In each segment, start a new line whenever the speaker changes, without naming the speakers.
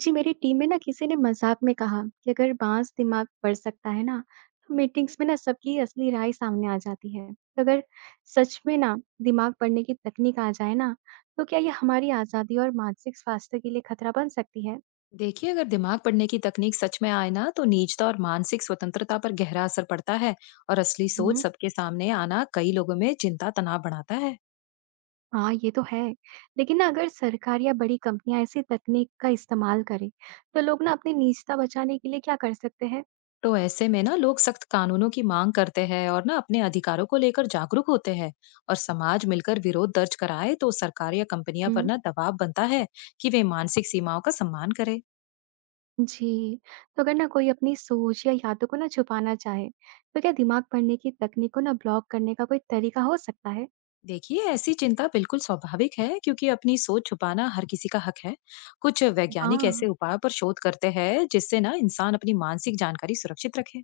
जी, मेरी टीम में ना किसी ने मजाक में कहा कि अगर बांस दिमाग पढ़ सकता है ना, तो मीटिंग्स में ना सबकी असली राय सामने आ जाती है। तो अगर सच में ना दिमाग पढ़ने की तकनीक आ जाए ना, तो क्या ये हमारी आजादी और मानसिक स्वास्थ्य के लिए खतरा बन सकती है?
देखिए, अगर दिमाग पढ़ने की तकनीक सच में आए ना तो निजता और मानसिक स्वतंत्रता पर गहरा असर पड़ता है। और असली सोच
हम्म।
सबके सामने आना कई लोगों में चिंता तनाव बढ़ाता है।
हाँ, ये तो है। लेकिन ना अगर सरकार या बड़ी कंपनियां ऐसी तकनीक का इस्तेमाल करें, तो लोग ना अपनी निजता बचाने के लिए क्या कर सकते हैं?
तो ऐसे में ना लोग सख्त कानूनों की मांग करते हैं और ना अपने अधिकारों को लेकर जागरूक होते हैं। और समाज मिलकर विरोध दर्ज कराए तो सरकार या कंपनियां पर
हम्म।
ना दबाव बनता है कि वे मानसिक सीमाओं का सम्मान करें।
जी, तो अगर ना कोई अपनी सोच या यादों को ना छुपाना चाहे, तो क्या दिमाग पढ़ने की तकनीक को ना ब्लॉक करने का कोई तरीका हो सकता है?
देखिए, ऐसी चिंता बिल्कुल स्वाभाविक है क्योंकि अपनी सोच छुपाना हर किसी का हक है। कुछ वैज्ञानिक ऐसे
हाँ,
उपाय पर शोध करते हैं जिससे ना इंसान अपनी मानसिक जानकारी सुरक्षित रखे।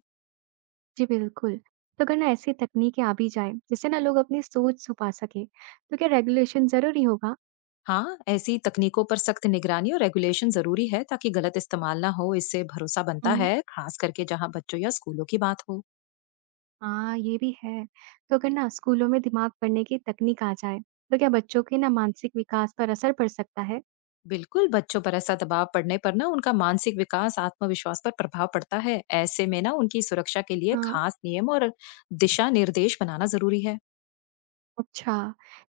जी बिल्कुल। तो अगर ना ऐसी तकनीकें आ भी जाए जिससे ना लोग अपनी सोच छुपा सके, तो क्या रेगुलेशन जरूरी होगा?
हाँ, ऐसी तकनीकों पर सख्त निगरानी और रेगुलेशन जरूरी है ताकि गलत इस्तेमाल ना हो। इससे भरोसा बनता
हम्म।
है, खास करके जहाँ बच्चों या स्कूलों की बात हो।
हाँ, ये भी है। तो अगर ना स्कूलों में दिमाग पढ़ने की तकनीक आ जाए, तो क्या बच्चों के ना मानसिक विकास पर असर पड़ सकता है?
बिल्कुल, बच्चों पर ऐसा दबाव पड़ने पर ना उनका मानसिक विकास आत्मविश्वास पर प्रभाव पड़ता है। ऐसे में ना उनकी सुरक्षा के लिए
हाँ।
खास नियम और दिशा निर्देश बनाना जरूरी है।
अच्छा,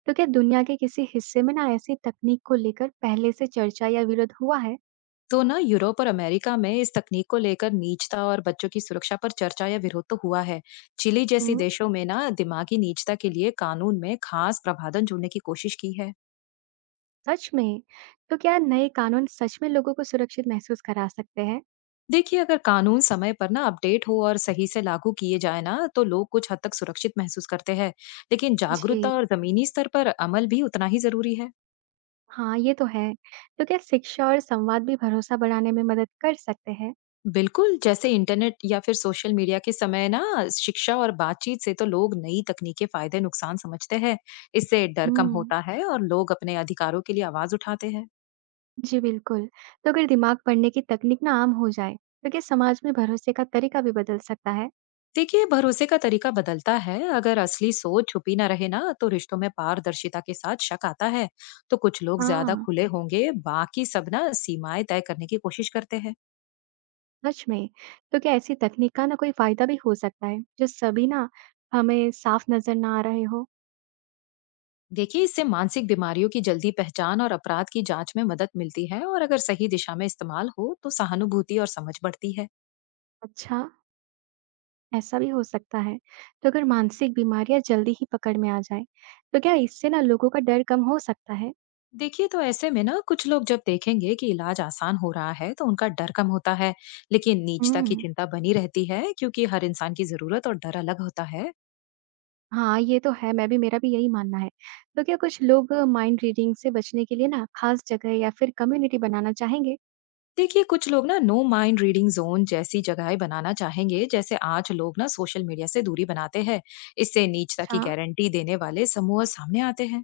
तो क्या दुनिया के किसी हिस्से में ना ऐसी तकनीक को लेकर पहले से चर्चा या विरोध हुआ है?
तो ना यूरोप और अमेरिका में इस तकनीक को लेकर नीचता और बच्चों की सुरक्षा पर चर्चा या विरोध तो हुआ है। चिली जैसी
हुँ,
देशों में ना दिमागी नीचता के लिए कानून में खास प्रावधान जोड़ने की कोशिश की है।
सच में? तो क्या नए कानून सच में लोगों को सुरक्षित महसूस करा सकते हैं?
देखिए, अगर कानून समय पर ना अपडेट हो और सही से लागू किए जाए ना तो लोग कुछ हद तक सुरक्षित महसूस करते हैं। लेकिन
जी।
जागरूकता और जमीनी स्तर पर अमल भी उतना ही जरूरी है।
हाँ, ये तो है। तो क्या शिक्षा और संवाद भी भरोसा बढ़ाने में मदद कर सकते हैं?
बिल्कुल, जैसे इंटरनेट या फिर सोशल मीडिया के समय ना शिक्षा और बातचीत से तो लोग नई तकनीकें फायदे नुकसान समझते हैं। इससे डर कम
हुँ,
होता है और लोग अपने अधिकारों के लिए आवाज उठाते हैं।
जी बिल्कुल। तो अगर दिमाग पढ़ने की तकनीक ना आम हो जाए, तो क्या समाज में भरोसे का तरीका भी बदल सकता है?
देखिए, भरोसे का तरीका बदलता है। अगर असली सोच छुपी ना रहे ना, तो रिश्तों में पारदर्शिता के साथ शक आता है। तो कुछ लोग ज्यादा
हाँ,
खुले होंगे, बाकी सब ना सीमाएं तय करने की कोशिश करते हैं।
सच में। तो क्या ऐसी तकनीक का ना कोई फ़ायदा भी हो सकता है, जो सभी ना हमें साफ नज़र ना आ रहे हों?
देखिए, इससे मानसिक बीमारियों की जल्दी पहचान और अपराध की जांच में मदद मिलती है और अगर सही दिशा में इस्तेमाल हो, तो सहानुभूति और समझ बढ़ती है।
अच्छा। ऐसा भी हो सकता है। तो अगर मानसिक बीमारियाँ जल्दी ही पकड़ में आ जाएँ, तो क्या इससे ना लोगों का डर कम हो सकता है?
देखिए, तो ऐसे में ना कुछ लोग जब देखेंगे कि इलाज आसान हो रहा है तो उनका डर कम होता है। लेकिन नीचता की
हम्म।
चिंता बनी रहती है क्योंकि हर इंसान की जरूरत और डर अलग होता है।
हाँ, ये तो है, मैं भी मेरा भी यही मानना है। तो क्या कुछ लोग माइंड रीडिंग से बचने के लिए ना खास जगह या फिर कम्युनिटी बनाना चाहेंगे?
देखिए, कुछ लोग ना नो माइंड रीडिंग जोन जैसी जगहें बनाना चाहेंगे जैसे आज लोग ना सोशल मीडिया से दूरी बनाते हैं। इससे नीचता
अच्छा।
की गारंटी देने वाले समूह सामने आते हैं।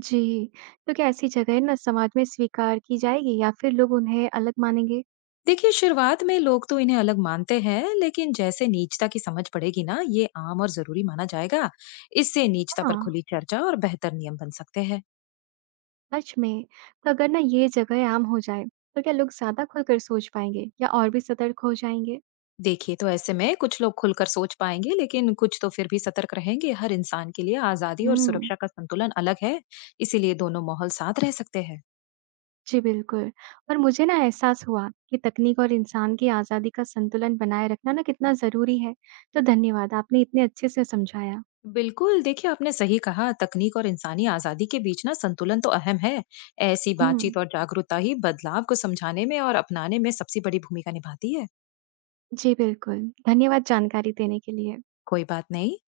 जी, तो क्या ऐसी जगह ना समाज में स्वीकार की जाएगी या फिर लोग उन्हें अलग मानेंगे?
देखिए, शुरुआत में लोग तो इन्हें अलग मानते हैं लेकिन जैसे नीचता की समझ पड़ेगी ना ये आम और जरूरी माना जाएगा। इससे नीचता पर
हाँ,
खुली चर्चा और बेहतर नियम बन सकते हैं।
सच में। तो अगर ना ये जगह आम हो जाए, तो क्या लोग ज़्यादा खुलकर सोच पाएंगे या और भी सतर्क हो जाएंगे?
देखिए, तो ऐसे में कुछ लोग खुलकर सोच पाएंगे लेकिन कुछ तो फिर भी सतर्क रहेंगे। हर इंसान के लिए आजादी और
हम्म।
सुरक्षा का संतुलन अलग है, इसीलिए दोनों माहौल साथ रह सकते हैं।
जी, बिल्कुल। और मुझे ना एहसास हुआ कि तकनीक और इंसान की आज़ादी का संतुलन बनाए रखना ना कितना ज़रूरी है। तो धन्यवाद, आपने इतने अच्छे से समझाया।
बिल्कुल, देखिए, आपने सही कहा, तकनीक और इंसानी आजादी के बीच ना संतुलन तो अहम है। ऐसी
हुँ।
बातचीत और जागरूकता ही बदलाव को समझाने में और अपनाने में सबसे बड़ी भूमिका निभाती है।
जी, बिल्कुल। धन्यवाद जानकारी देने के लिए।
कोई बात नहीं।